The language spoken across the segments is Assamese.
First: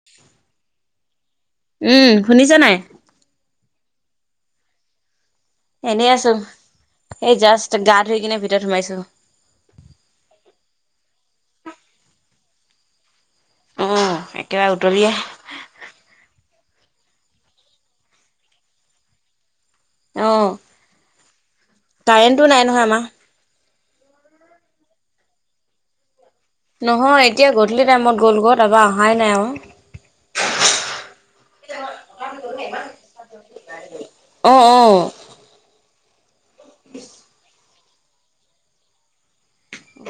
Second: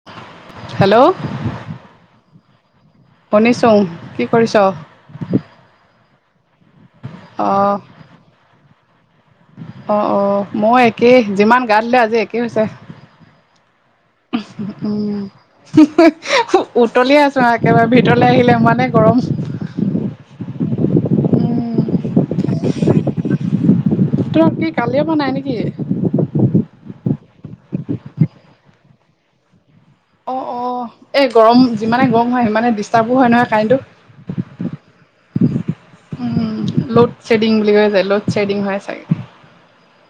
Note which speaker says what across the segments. Speaker 1: [unintelligible]
Speaker 2: হেল্ল'।
Speaker 1: উম শুনিছা নাই?
Speaker 2: শুনিছো। কি কৰিছ?
Speaker 1: এনেই আছো এই জাষ্ট গা ধুই কিনে ভিতৰত সোমাইছো।
Speaker 2: অ' অ' মই একেই যিমান গা ধূলে আজি একেই হৈছে।
Speaker 1: অ'
Speaker 2: উম।
Speaker 1: একেবাৰে
Speaker 2: উতলিে
Speaker 1: উতলিয়ে।
Speaker 2: আছো আৰু একেবাৰে ভিতৰলে আহিলে ইমানে গৰম।
Speaker 1: অ'।
Speaker 2: উম,
Speaker 1: কাৰেণ্টটো নাই নহয় আমাৰ।
Speaker 2: তই কি কালিয় পৰা নাই নেকি?
Speaker 1: নহয় এতিয়া গধূলি টাইমত গ'ল ঘ'ৰত তাৰপৰা অহাই নাই আৰু।
Speaker 2: অ' অ' এই গৰম যিমানে গৰম হয় সিমানে ডিষ্টাৰ্বো হয় নহয় কাৰেণ্টো।
Speaker 1: অ' অ'।
Speaker 2: লোড শ্বেডিং বুলি কৈ যায় লোড শেডিং হয় চাগে।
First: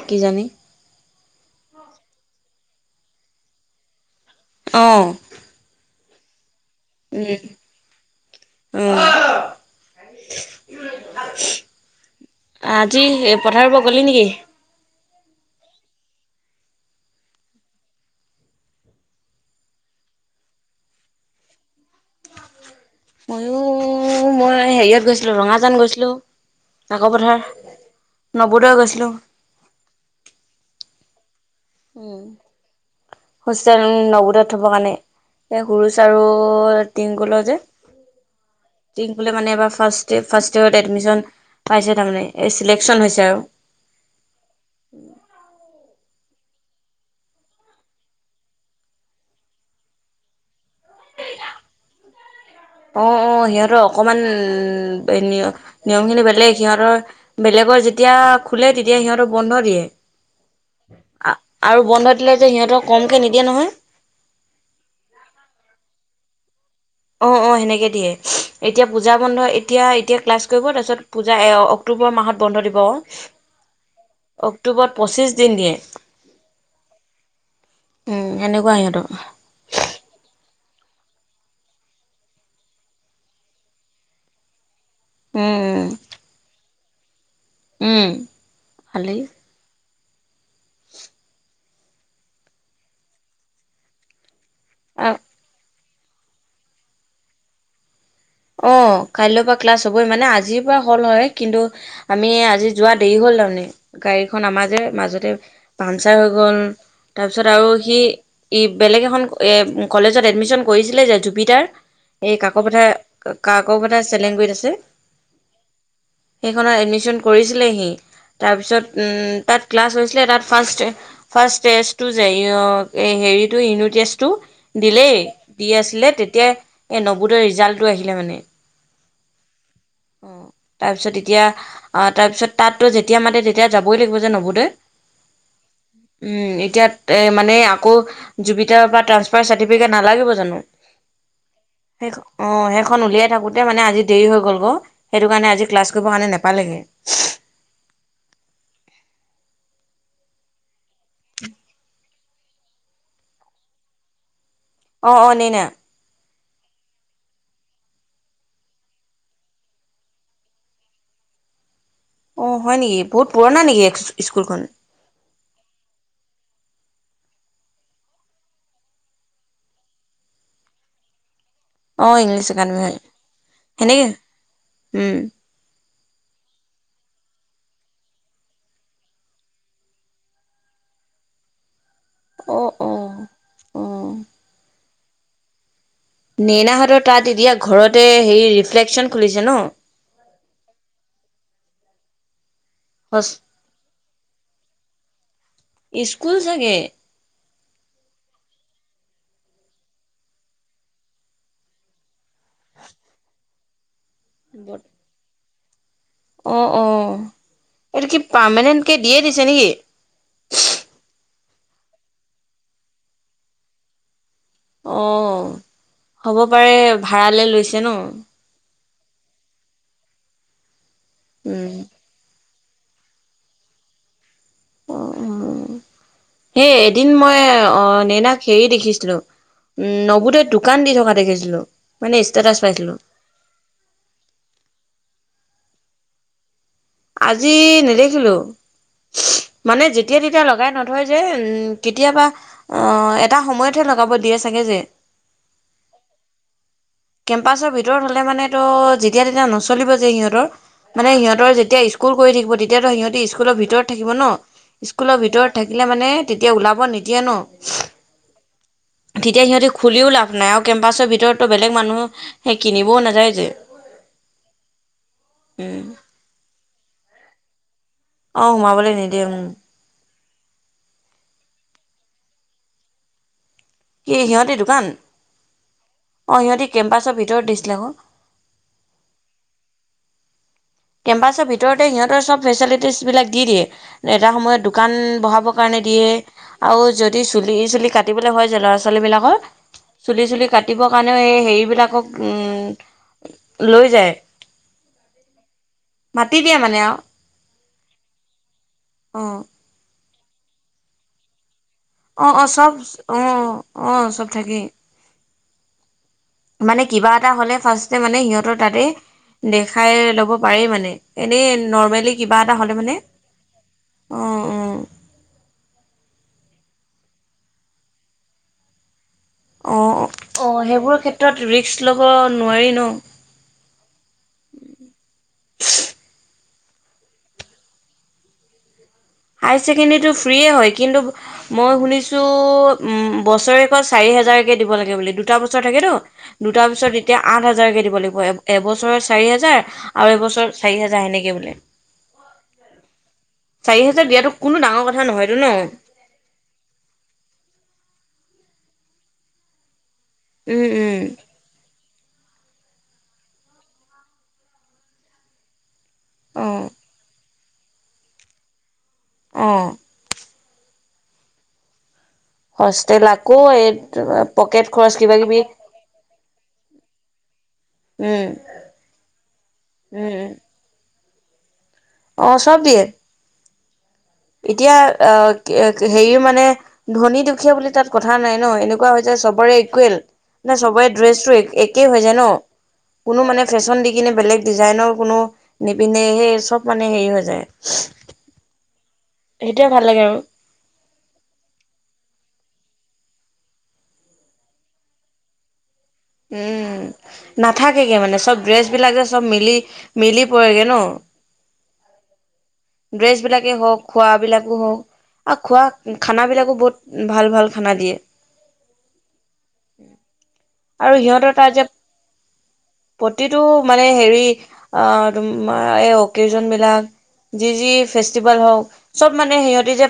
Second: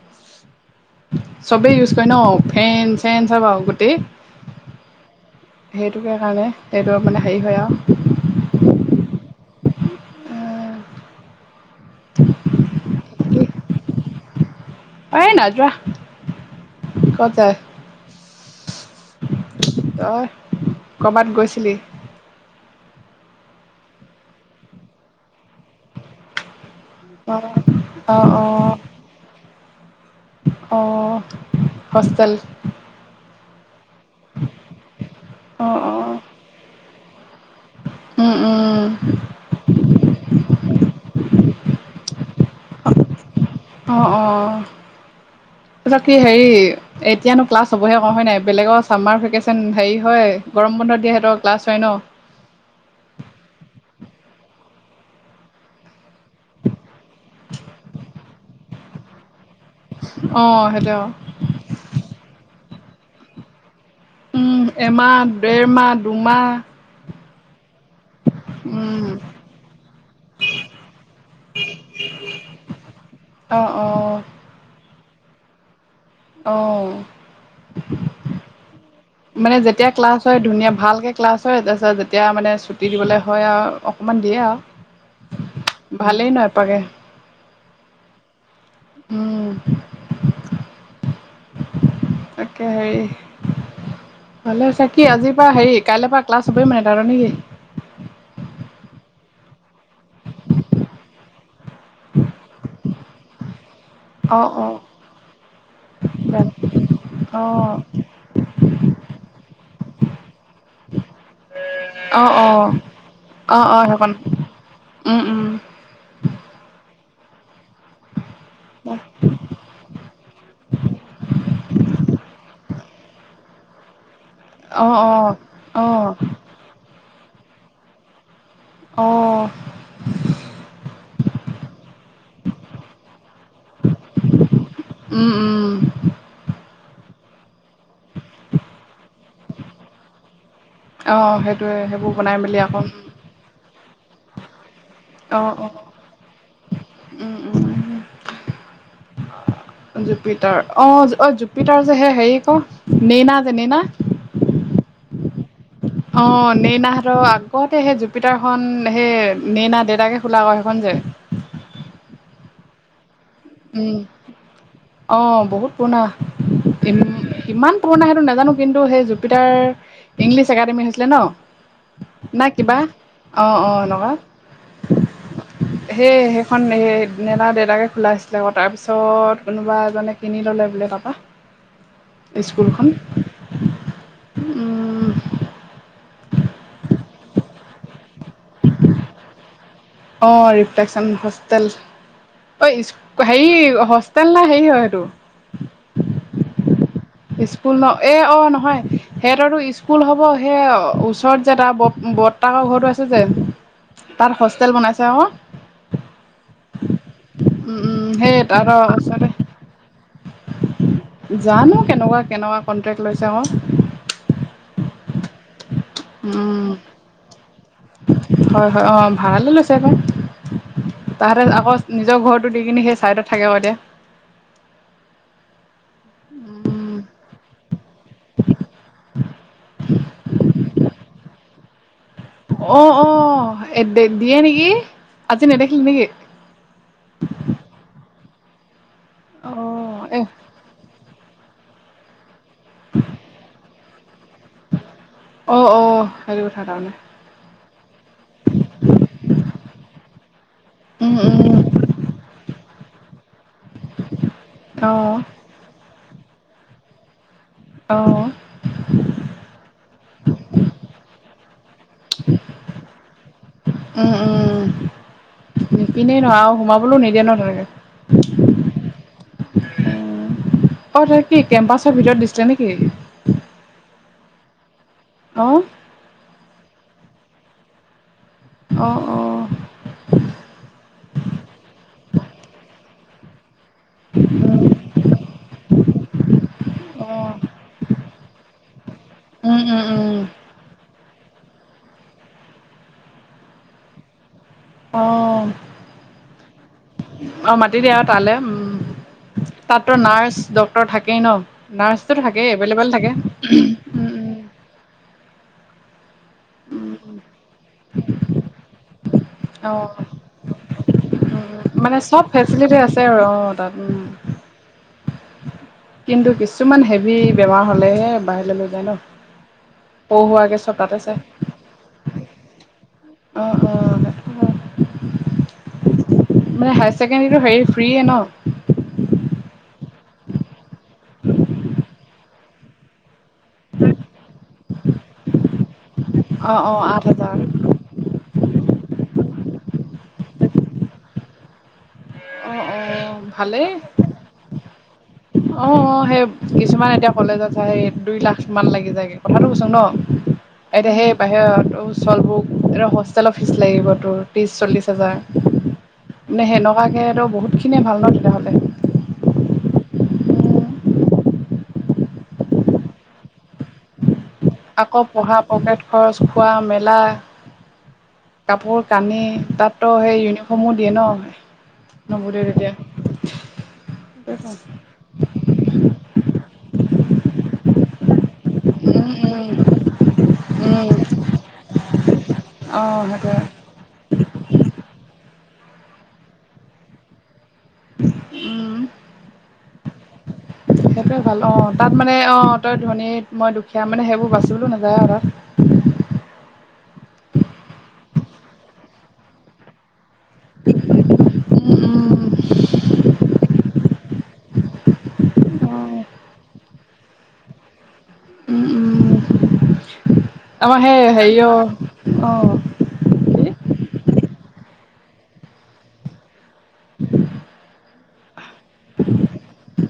Speaker 1: কি জানি।
Speaker 2: চবেই ইউজ কৰে ন ফেন চেন চাব গোটেই।
Speaker 1: অ'।
Speaker 2: সেইটোকে কাৰণে সেইটো মানে
Speaker 1: উম
Speaker 2: হেৰি হয় আৰু
Speaker 1: [unintelligible] আজি পথাৰৰ পৰা গলি নেকি?
Speaker 2: অ', নযোৱা কত অ', কৰবাত গৈছিলি।
Speaker 1: ময়ো মই হেৰিয়ত গৈছিলো ৰঙাজান গৈছিলো। আকৌ
Speaker 2: অঁ
Speaker 1: পথাৰ
Speaker 2: অঁ
Speaker 1: নবোদয় গৈছিলো।
Speaker 2: অ', হোষ্টেল।
Speaker 1: হোষ্টেল নগোদত থব কাৰণে এ
Speaker 2: অঁ
Speaker 1: সৰু
Speaker 2: অঁ
Speaker 1: চাৰ টিংগলৰ যে
Speaker 2: উম উম
Speaker 1: টিংফুলে মানে এবাৰ ফাৰ্ষ্ট ফাৰ্ষ্ট ইয়েৰত এডমিশচন পাইছে তাৰমানে এই চিলেকশচন হৈছে আৰু
Speaker 2: অ', অ, ত কি হেৰি এতিয়ানো ক্লাছ হবহে কওঁ হয় নাই বেলেগৰ চামাৰ ভেকেচন হেৰি হয়। গৰম বন্ধ দিয়েহঁতক কলাছ হয় ন।
Speaker 1: অ, ' অ, 'সিহঁতৰ অকমান উ, নিয়ম খিনি বেলেগ সিহঁতৰ বেলেগৰ যেতিয়া খোলে তেতিয়া সিহঁতো বন্ধ দিয়ে।
Speaker 2: অ, 'সেইটো
Speaker 1: আৰু বন্ধ দিলে যে সিহঁতক কমকৈ নিদিয়ে নহয়।
Speaker 2: উম, এমাহ দেৰমাহ দুমাহ।
Speaker 1: অ, 'অ, 'সেনেকে দি এতিয়া
Speaker 2: উম
Speaker 1: পূজা বন্ধ এতিয়া এতিয়া ক্লাছ কৰিব তাৰপিছত পূজা অক্টোবৰ মাহত বন্ধ দিব অ, '
Speaker 2: অঁ, ' অঁ, '
Speaker 1: অক্টোবৰত পঁচিছ দিন দিয়ে।
Speaker 2: আহ।
Speaker 1: উম সেনেকুৱা সিহঁতৰ
Speaker 2: মানে যেতিয়া ক্লাছ হয় ধুনীয়া ভালকৈ ক্লাছ হয় তাৰপিছত যেতিয়া মানে ছুটি দিবলৈ হয় আৰু অকণমান দিয়ো
Speaker 1: উম উম
Speaker 2: আৰু ভালেই নয়পাগে।
Speaker 1: ভালেই।
Speaker 2: উম, তাকে, হেৰি ভালে চ কি আজিৰ পৰা হেৰি কাইলৈ পৰা ক্লছ হবই মানে, তাৰ নেক কি
Speaker 1: অ, 'কাইলৈ পৰা ক্লাছ হবই মানে আজিৰ পৰা হল হয় কিন্তু আমি আজি যোৱা দেৰি হ'ল তাৰমানে গাড়ীখন
Speaker 2: অ', অ',
Speaker 1: আমাজে মাজতে পাংচাৰ হৈ
Speaker 2: অ',
Speaker 1: গ'ল তাৰপিছত আৰু সি ই বেলেগ এখন কলেজত এডমিশ্যন কৰিছিলে যে জুবটাৰ
Speaker 2: অ',
Speaker 1: সেই কাকৰ
Speaker 2: অ',
Speaker 1: পথাাৰ
Speaker 2: অ', অ',
Speaker 1: কাকভটা
Speaker 2: সেইকণ
Speaker 1: চেলেংগুত আছে
Speaker 2: উম, উম,
Speaker 1: সেইখনত এডমিশন কৰিছিলেহি। তাৰপিছত তাত ক্লাছ হৈছিলে তাত ফাৰ্ষ্ট ফাৰ্ষ হটো
Speaker 2: অ',
Speaker 1: দিলেই
Speaker 2: অ',
Speaker 1: দি আছিলে
Speaker 2: অ',
Speaker 1: তেতিয়া এই নবদৰ ৰিজাল্টটো আহিলে মানে
Speaker 2: অ',
Speaker 1: অ, ' তাৰপিছত এতিয়া তাৰপিছত তাততো যেতিয়া মাতে তেতিয়া যাবই লাগিব যে নবোদয়
Speaker 2: উম, উম,
Speaker 1: উম, এতিয়া এ মানে আকৌ জুবিতৰা বা ট্ৰান্সফাৰ চাৰ্টিফিকেট নালাগিব জানো।
Speaker 2: অ, 'সেইটোয়ে সেইবোৰ বনাই মেলি
Speaker 1: অঁ, '
Speaker 2: আকৌ
Speaker 1: সেইখন উলিয়াই থাকোঁতে মানে আজি দেৰি হৈ'ল গ' সেইটো কাৰণে
Speaker 2: অ',
Speaker 1: আজি
Speaker 2: অ',
Speaker 1: ক্লাছ কৰিবৰ কাৰণে নাপালেগৈ।
Speaker 2: উম, উম, জুপিটাৰ অ', অ', জুপিটাৰ যে সেই হেৰি ক নেইনা যে নেইনা।
Speaker 1: অ', নেইনা।
Speaker 2: অ ', নেইনা হতৰ আগতে সেই জুপিটাৰখনন সেই নেইনা দেউতাকে খোলা কৰ সেইখন যে
Speaker 1: অ', য় নেকি? বহুত পুৰণা
Speaker 2: উম,
Speaker 1: নেকি স্কুলখন?
Speaker 2: অ', হুত পুৰণা। ইম ইমান পুৰণা সেইটো নাজানো কিন্তু সেই জুপিটাৰ। ইংলিছ একাডেমি হৈছিলে ন?
Speaker 1: অ
Speaker 2: না
Speaker 1: ইংলিছ
Speaker 2: কিবা
Speaker 1: একাডেমি হয়
Speaker 2: অ',
Speaker 1: সেনেকে
Speaker 2: এনেকুৱা।
Speaker 1: উম
Speaker 2: সেই সেইখন হ নেলা দেউতাকে খোলাছিল। বলে তাৰপিছত কোনোবা এজনে কিনি ল'লে বোলে কপৰা।
Speaker 1: অ
Speaker 2: স্কুলখন।
Speaker 1: অ অ নেইনাহঁতৰ তাত এতিয়া ঘৰতে হেৰি ৰিফ্লেকচন খুলিছে ন?
Speaker 2: অঁ ৰিফ্লেকচন হোষ্টেল। অ', হেৰি হোষ্টেল না হেৰি হয় সেইটো?
Speaker 1: স্কুল চাগে?
Speaker 2: স্কুল ন এ অঁ নহয় সিহঁততো স্কুল হ'ব সেই ওচৰত যে তাৰ ব বট। তাকৰ ঘৰৰতটো আছে যে তাত হোষ্টেল বনাইছে আকৌ!
Speaker 1: অ, অ, এইটো কি
Speaker 2: সেই তাহাঁতৰ
Speaker 1: পাৰমানেণ্টকৈ দিয়ে
Speaker 2: ওচৰতে
Speaker 1: দিছে নেকি?
Speaker 2: জানো কেনেকুৱা কেনেকুৱা কণ্টেক্ট লৈছে অ
Speaker 1: অ', 'ব
Speaker 2: উম
Speaker 1: পাৰে ভাড়ালৈ লৈছে ন।
Speaker 2: হয়, হয়, আকৌ ভাড়ালৈ লৈছে আকৌ তাহাঁতে আকৌ
Speaker 1: উম,
Speaker 2: নিজৰ ঘৰত। দি কিনে সেই চাইডত [unintelligible]
Speaker 1: অ', সেই এদিন মই অ'। নেনাক হেৰি দেখিছিলো উম নবুদোয়ত দোকান দি থকা দেখিছিলোঁ। মানে ষ্টেটাছ
Speaker 2: অ',
Speaker 1: পাইছিলোঁ।
Speaker 2: অ', দিয়ে নেকি আজি নেদেখিলি নেকি?
Speaker 1: আজি নেদেখিলোঁ।
Speaker 2: অ'।
Speaker 1: মানে যেতিয়া তেতিয়া লগাই নধয় যে কেতিয়াবা এটা সময়ত তহে লগাব দিয়ে চাগে যে।
Speaker 2: অ', অ', হেৰি কথা তাৰমানে।
Speaker 1: কেম্পাছৰ ভিতৰত হ'লে মানে তো যেতিয়া তেতিয়া নচলিব যে সিহঁতৰ। মানে
Speaker 2: উম
Speaker 1: সিহঁতৰ
Speaker 2: উম
Speaker 1: যেতিয়া স্কুল কৰি থাকিব তেতিয়াতো সিহঁতে স্কুলৰ ভিতৰত থাকিব ন।
Speaker 2: অঁ
Speaker 1: স্কুলৰ ভিতৰত থাকিলে মানে তেতিয়া ওলাব নিদিয়ে ন।
Speaker 2: অ'।
Speaker 1: তেতিয়া সিহঁতে খুলিও লাভ নাই আৰু কেম্পাছৰ ভিতৰতো বেলেগ। বেলেগ মানুহ সেই কিনিবও নাযায় যে
Speaker 2: উম উমম
Speaker 1: উম
Speaker 2: নিপিনে ন আৰু সোমাবলৈও নিদিয়ে ন তেনেকে।
Speaker 1: অ', সোমাবলৈ নিদিয়ে উ।
Speaker 2: অ', ত কি কেম্পাছৰ ভিতৰত দিছিলে নেকি।
Speaker 1: ই সিহঁতি দোকান।
Speaker 2: অ'।
Speaker 1: অ', সিহঁতি কেম্পাছৰ ভিতৰত দিছিলে আকৌ।
Speaker 2: অ', অ'।
Speaker 1: কেম্পাছৰ ভিতৰতে সিহঁতৰ চব ফেচেলিটিছবিলাক দি দিয়ে। এটা সময়ত দোকান বহাবৰ কাৰণে দিয়ে আৰু যদি
Speaker 2: অঁ
Speaker 1: চুলি, চুলি কাটি কাটিব হয় ল'ৰা ছোৱালী বিলাকৰ
Speaker 2: উম উম উম
Speaker 1: চুলি চুলি কাটিবৰ কাৰণেও এই হেৰিবিলাকক লৈ যায়।
Speaker 2: অ',
Speaker 1: মাতি দিয়ে মানে আৰু
Speaker 2: আহ মাতি দিয়া আৰু তালৈ উম।
Speaker 1: অ',
Speaker 2: তাততো নাৰ্ছ ড্ক্তৰ থাকেই ন, নাৰ্ছটো
Speaker 1: অ', অ',
Speaker 2: থাকেই
Speaker 1: চব
Speaker 2: এভেইলেবল থাকে।
Speaker 1: অ', অ', চব
Speaker 2: উম
Speaker 1: থাকেই। মানে
Speaker 2: উম
Speaker 1: কিবা
Speaker 2: উম
Speaker 1: এটা হ'লে ফাৰ্ষ্টে মানে সিহঁতৰ তাতে
Speaker 2: অঁ
Speaker 1: দেখাই ল'ব পাৰি মানে এনেই
Speaker 2: মানে
Speaker 1: নৰ্মেলি
Speaker 2: চব
Speaker 1: কিবা এটা হ'লে
Speaker 2: ফেচিলিটি
Speaker 1: মানে
Speaker 2: আছে আৰু অ', তাত
Speaker 1: অ',
Speaker 2: উম।
Speaker 1: অ',
Speaker 2: কিন্তু কিছুমান হেভি বেমাৰ হলেহে বাহিৰলৈ লৈ যায় ন।
Speaker 1: অ',
Speaker 2: পঢ়ুৱাকৈ
Speaker 1: অ',
Speaker 2: চব
Speaker 1: সেইবোৰ
Speaker 2: তাতে চাই
Speaker 1: ক্ষেত্ৰত ৰিস্ক ল'ব নোৱাৰি ন।
Speaker 2: উম, উম। মানে হায়াৰ ছেকেণ্ডেৰীটো হেৰি ফ্ৰীয়ে ন।
Speaker 1: হায়াৰ ছেকেণ্ডেৰীটো ফ্ৰিয়েই হয় কিন্তু মই শুনিছোঁ উম বছৰেকত চাৰি হোজাৰকে দিব লাগে বুলি দুটা বছৰ থাকেতো।
Speaker 2: অঁ
Speaker 1: দুটাৰ
Speaker 2: অঁ
Speaker 1: পিছত এতিয়া
Speaker 2: হাজাৰ
Speaker 1: আঠ হাজাৰকে দিব লাগিব। এবছৰত চাৰি হাজাৰ আৰু এবছ চাৰি হোজাৰ সেনেকে বুলি।
Speaker 2: অ', অ', ভালেই।
Speaker 1: তছ দিয়া কোনো ডাঙৰ কথা নহয়তো ন।
Speaker 2: অঁ অঁ সেই কিছুমান এতিয়া কলেজত চায় দুই লাখ মান লাগি যায়গৈ কথাটো কৈছো ন।
Speaker 1: উম, উম।
Speaker 2: তেতিয়া সেই বাহিৰত চলবোৰক এ হোষ্টেলৰ ফীজ লাগিব তোৰ ত্ৰিছ চল্লিছ হাজাৰ।
Speaker 1: অ
Speaker 2: মানে সেনেকুৱাকেতো বহুত খিনিয়ে ভাল ন তেতিয়াহ'লে
Speaker 1: উ। হোষ্টেল আকৌ এই [unintelligible]
Speaker 2: আকৌ
Speaker 1: কিবা
Speaker 2: পঢ়া
Speaker 1: কিবি
Speaker 2: পকেট খৰচ খোৱা মেলা
Speaker 1: উম উম
Speaker 2: কাপোৰ কানি তাতো সেই
Speaker 1: উম
Speaker 2: ইউনিফৰ্ম। সমো, দিয়ে ন,
Speaker 1: অ
Speaker 2: নবোদয়ত
Speaker 1: চব দিয়ে
Speaker 2: তেতিয়া।
Speaker 1: এতিয়া আহ, হেৰি মানে ধনী দুখীয়া বুলি তাত। কথা নাই ন এনেকুৱা হৈ যায়
Speaker 2: উম উম উম
Speaker 1: চবৰে ইকুৱেল নে চবৰে ড্ৰেছ একেই হৈ যায় ন।
Speaker 2: অঁ
Speaker 1: কোনো
Speaker 2: সেইটোৱে
Speaker 1: মানে ফেশ্বন দি কিনে বেলেগ। ডিজাইনৰ কোনো নিপিন্ধে সেই চব মানে হেৰি হৈ যায়।
Speaker 2: উম,
Speaker 1: সেইটোয়ে ভাল লাগে আৰু।
Speaker 2: সেইটোয়ে ভাল অ, তাত মানে অ, তই ধনী মই দুখীয়া মানে সেইবোৰ বাচিবলৈ নাযায় আৰু তাত।
Speaker 1: উম, নাথাকেগে মানে চব ড্ৰেছ বিলাক যে চব মিলি মিলি পৰেগে ন।
Speaker 2: উম
Speaker 1: ড্ৰেছ বিলাকে হওক খোৱাবলাকো হওক। আৰু
Speaker 2: উম
Speaker 1: খোৱা
Speaker 2: অঁ
Speaker 1: খানাবিলাকো বহুত ভাল ভাল খানা দিয়ে।
Speaker 2: উম উম, আমাৰ
Speaker 1: আৰু
Speaker 2: সেই
Speaker 1: সিহঁতৰ
Speaker 2: হেৰি অ,
Speaker 1: তাৰ যে
Speaker 2: অ,
Speaker 1: প্ৰতিটো মানে হেৰি ত এই অকেজন বিলাক। যি যি ফেষ্টিভেল হওক চব মানে সিহঁতে যে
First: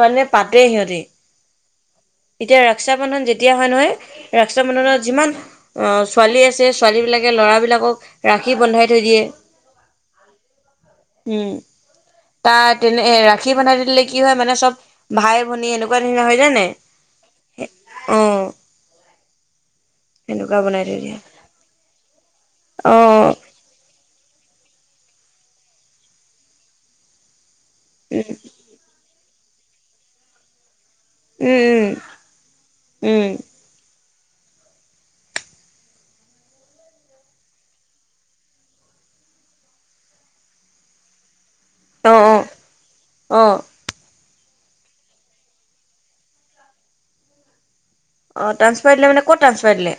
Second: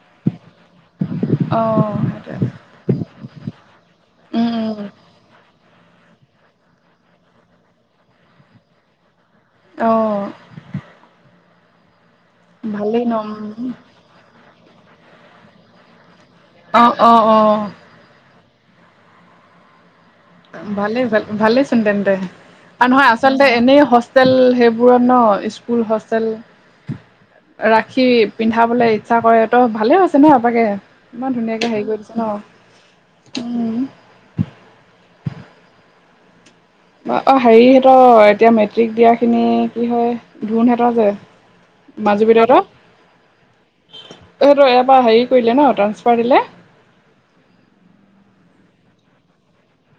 Speaker 1: মানে পাতে সিহঁতে।
Speaker 2: অ, সেইটোৱে
Speaker 1: এতিয়া ৰসাবন্ধন যেতিয়া হয় নহয়,
Speaker 2: উম, উম,
Speaker 1: ৰাসাবন্ধনত যিমান। ছোৱালী আছে ছোৱালীবিলাকে ল'ৰাবিলাকক ৰাখি বন্ধাই থৈ দিয়ে।
Speaker 2: অ,
Speaker 1: উম, তাত
Speaker 2: ভালেই
Speaker 1: তেনে
Speaker 2: ন উম,
Speaker 1: ৰাখী বনাই দিলে কি হয় মানে চব ভাই ভনী এনেকুৱা। না হয় জানে
Speaker 2: অ', অ', অ',
Speaker 1: অ, সেনেকুৱা বনাই থৈ
Speaker 2: ভালেই
Speaker 1: দিয়ে
Speaker 2: ভাল ভালেচোন তেন্তে আৰু নহয়
Speaker 1: অ'
Speaker 2: আচলতে এনেই স হোষ্টেল সেইবোৰৰ ন, স্কুল হোষ্টেল। ৰাখি
Speaker 1: উম
Speaker 2: পিন্ধাবলে ইচ্ছা কৰে তো ভালে হৈছে নে সবাকে। ইমান ধুনীয়াকে হেৰি
Speaker 1: উম
Speaker 2: কৰি দিছে ন। উম, অ, হেৰি হহতৰ এতিয়া মেট্ৰিক দিয়া খিনি কি হয়, ধোন হঁতৰ যে। মাজু
Speaker 1: অ'
Speaker 2: বিদত
Speaker 1: অ' অ'
Speaker 2: সটো এ হেৰি কৰিলে ন ট্ৰানসফাৰ দিলে।
Speaker 1: অ, তানচপাৰ দিলে বোলে ক'ত তানচপাৰ দিলে।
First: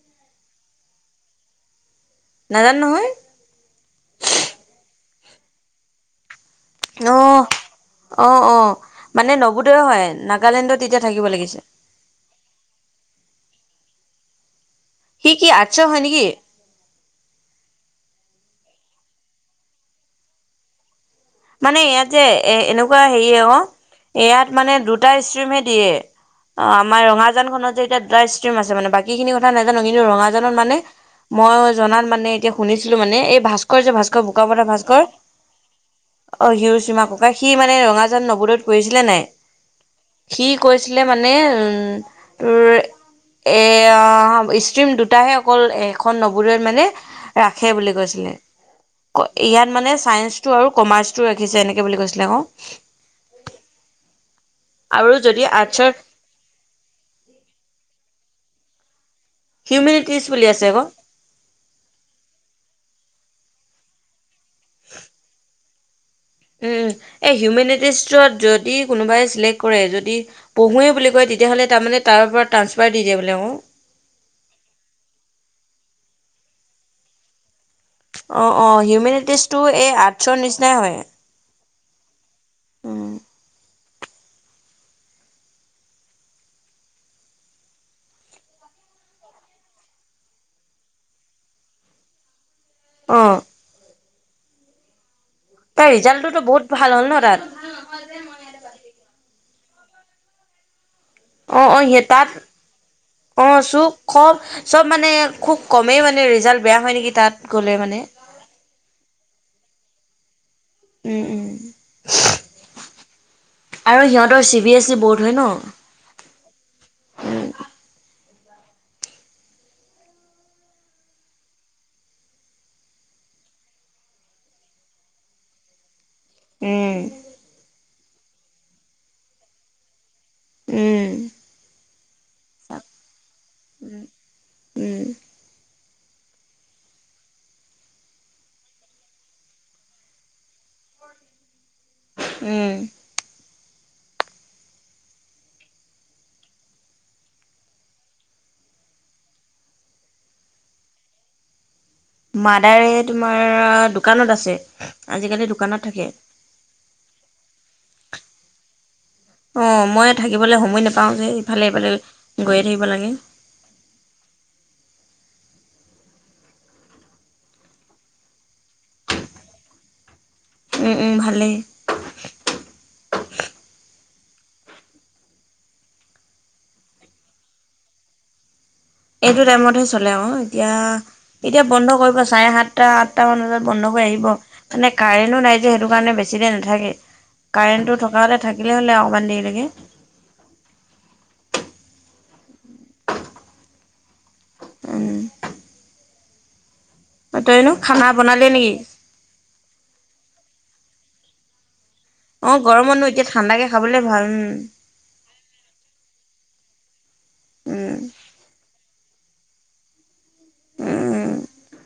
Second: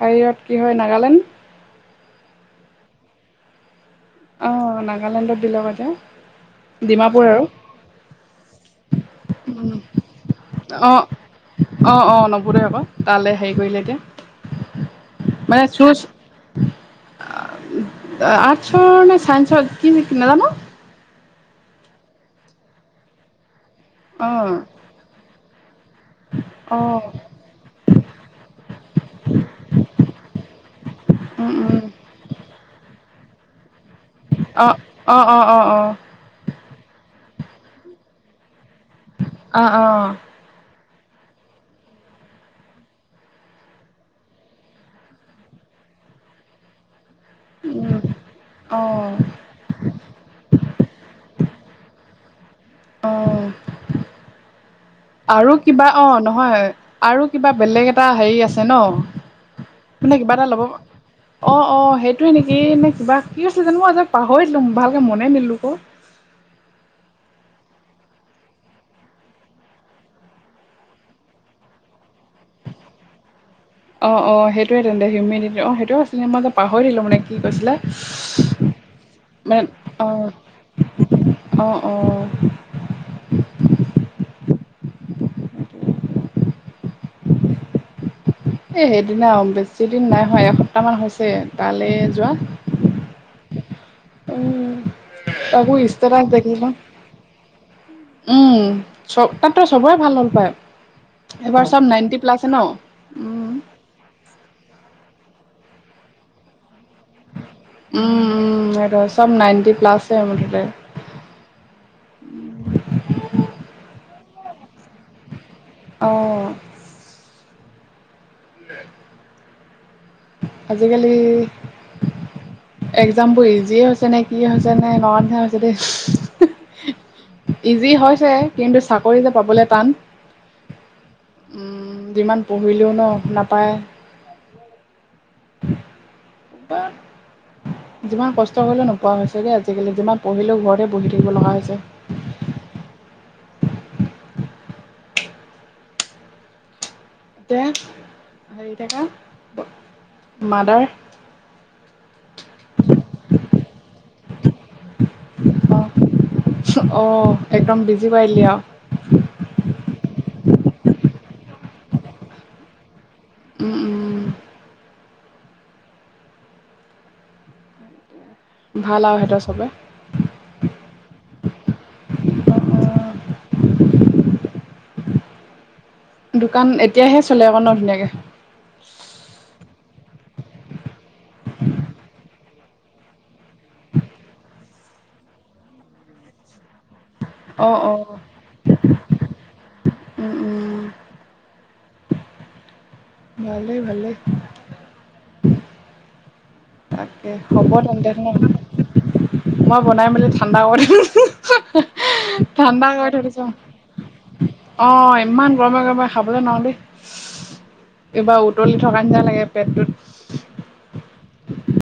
Speaker 2: বাহিৰত কি হয়, নাগালেণ্ড।
Speaker 1: নাজান নহয়।
Speaker 2: অ, নাগালেণ্ডত [unintelligible] ডিমাপুৰ
Speaker 1: অহ,
Speaker 2: আৰু
Speaker 1: অ, অ, মানে নৱোদয়ৰ হয় নাগালেণ্ডত
Speaker 2: অ
Speaker 1: এতিয়া থাকিব লাগিছে।
Speaker 2: অ, অ, নবোদয় আকৌ তালৈ হেৰি কৰিলেগে,
Speaker 1: সি কি
Speaker 2: মানে
Speaker 1: আৰ্টছৰ হয়
Speaker 2: চুজ
Speaker 1: নেকি
Speaker 2: আ, আৰ্টছৰ নে চাইন্সৰ কি নাজানো।
Speaker 1: মানে ইয়াত যে এ, এনে এনেকুৱা হেৰি অ,
Speaker 2: অ
Speaker 1: ইয়াত মানে দুটা ষ্ট্ৰীমহে দিয়ে। অ, আমাৰ ৰঙাজানখনত যে এতিয়া দুটা ষ্ট্ৰিম আছে মানে বাকীখিনি কথা নাজানো কিন্তু ৰঙাজানত মানে
Speaker 2: উম
Speaker 1: মইও
Speaker 2: উম
Speaker 1: জনাত মানে এতিয়া শুনিছিলো মানে এই ভাস্কৰ যে ভাস্কৰ বোকামতা
Speaker 2: অ,
Speaker 1: ভাস্কৰ
Speaker 2: অ, অ, অ, অ,
Speaker 1: অ, হিৰোসীমা ককাই সি মানে ৰঙাজান নৱোদয়ত পঢ়িছিলে
Speaker 2: অ অ
Speaker 1: নাই। সি কৈছিলে মানে উম, তোৰ এ, অ, ষ্ট্ৰীম দুটাহে অকল সেইখন নৱোদয় ত মানে। ৰাখে বুলি কৈছিলে অ, ইয়াত মানে চাইন্সটো আৰু। কমাৰ্চটো ৰাখিছে এনেকৈ বুলি কৈছিলে আকৌ। যদি
Speaker 2: আৰু কিবা
Speaker 1: আৰ্টছৰ
Speaker 2: অ, নহয়। আৰু কিবা বেলেগ এটা হেৰি আছে ন, মানে
Speaker 1: হিউমেনিটিজ
Speaker 2: কিবা
Speaker 1: বুলি
Speaker 2: এটা ল'ব
Speaker 1: আছে আকৌ
Speaker 2: অ, অ, সেইটোৱে নেকি এ নে কিবা কি আছিল জানো মই আজি পাহৰিচোং ভালকে মনেই নিদিলো আকৌ।
Speaker 1: উম, এই হিউমেনিটিজটোত যদি কোনোবাই চিলেক্ট কৰে যদি। পঢ়োৱেই বুলি কয় তেতিয়াহ'লে তাৰমানে তাৰ পৰা ট্ৰাঞ্চফাৰ দি দিয়ে বোলে ও।
Speaker 2: অ, অ, সেইটোৱে তেন্তে হিউমেনিটি অ, সেইটোৱে আছিলে মই যে পাহৰিলো মানে কি কৈছিলা।
Speaker 1: অ, অ, হিউমেনিটিজটো এই আৰ্টছৰ নিচিনাই হয়।
Speaker 2: অ', অ'। এই সেইদিনা অ' বেছিদিন নাই হোৱা, এসপ্তাহমান হৈছে তালে যোৱা।
Speaker 1: অ'।
Speaker 2: উম, তাকো
Speaker 1: তাৰ
Speaker 2: ষ্টেটাছ
Speaker 1: ৰিজাল্টটোতো বহুত
Speaker 2: দেখিহে।
Speaker 1: ভাল হ'ল ন তাত
Speaker 2: উম, চব তাততো সবৰে ভাল হ'ল পায়। এইবাৰ
Speaker 1: অ', অ',
Speaker 2: চব
Speaker 1: সেই
Speaker 2: নাইণ্টি
Speaker 1: তাত
Speaker 2: প্লাছে ন উম
Speaker 1: অ', চুব খব চব মানে খুব কমেই মানে ৰিজাল্ট বেয়া হয় নেকি তাত গ'লে মানে।
Speaker 2: উম উম, সেইটোৱে চব নাইনটি প্লাছ মুঠতে।
Speaker 1: উম, উম। আৰু সিহঁতৰ C B S E board হয় ন'।
Speaker 2: অ'।
Speaker 1: উম,
Speaker 2: উ [inaudible] আজিকালি একজামবোৰ ইজিয়ে হৈছে নে কি হৈছে নে [unintelligible] হৈছে দেই।
Speaker 1: উম।
Speaker 2: ইজি হৈছে কিন্তু চাকৰি যে পাবলৈ টান।
Speaker 1: উম,
Speaker 2: যিমান পঢ়িলেও ন' নাপায়।
Speaker 1: উম,
Speaker 2: যিমান কষ্ট কৰিলেও নোপোৱা হৈছেদে আজিকালি, যিমান পঢ়িলেও ঘৰতে বহি থাকিব লগা হৈছে।
Speaker 1: উম।
Speaker 2: তে হেৰি থাকা মাদাৰ
Speaker 1: মাদাৰে তোমাৰ অ' দোকানত আছে, আজিকালি দোকানত থাকে।
Speaker 2: অ', একদম বিজি কৰি দিলি আৰু।
Speaker 1: অ', মই থাকিবলৈ সময় নেপাওঁ যে ইফালে সিফালে গৈয়ে থাকিব লাগে।
Speaker 2: উম, উম। ভাল আৰু সিহঁতৰ সবে।
Speaker 1: উম, উম, ভালেই।
Speaker 2: দোকান এতিয়াহে চলে আকৌ ন'ধুনীয়াকে।
Speaker 1: এইটো টাইমতহে চলে অ', এতিয়া এতিয়া বন্ধ কৰিব চাৰে সাতটা আঠটামান বজাত বন্ধ কৰি আহিব। মানে কাৰেণ্টও নাই যে সেইটো কাৰণে বেছি দেৰি নাথাকেই।
Speaker 2: অঁ
Speaker 1: কাৰেণ্টটো
Speaker 2: অঁ
Speaker 1: থকা হ'লে থাকিলে হ'লে আৰু অকনমান দেৰি লৈকে
Speaker 2: উম, উম। ভালেই, ভালেই।
Speaker 1: উম।
Speaker 2: তাকে,
Speaker 1: তইনো
Speaker 2: হ'ব
Speaker 1: খানা
Speaker 2: তেন্তে ন?
Speaker 1: বনালি নেকি
Speaker 2: মই বনাই মেলি ঠাণ্ডা কৰিম, হি হি হা হাহ [unintelligible]
Speaker 1: অ', গৰমতনো এতিয়া ঠাণ্ডাকে খাবলে ভাল, উম।
Speaker 2: অ', ইমান গৰমে গৰমে খাবলৈ নোৱাৰো
Speaker 1: উম
Speaker 2: দেই। কিবা উতলি থকা নিচিনা লাগে পেটটোত।
Speaker 1: উম
Speaker 2: [inaudible]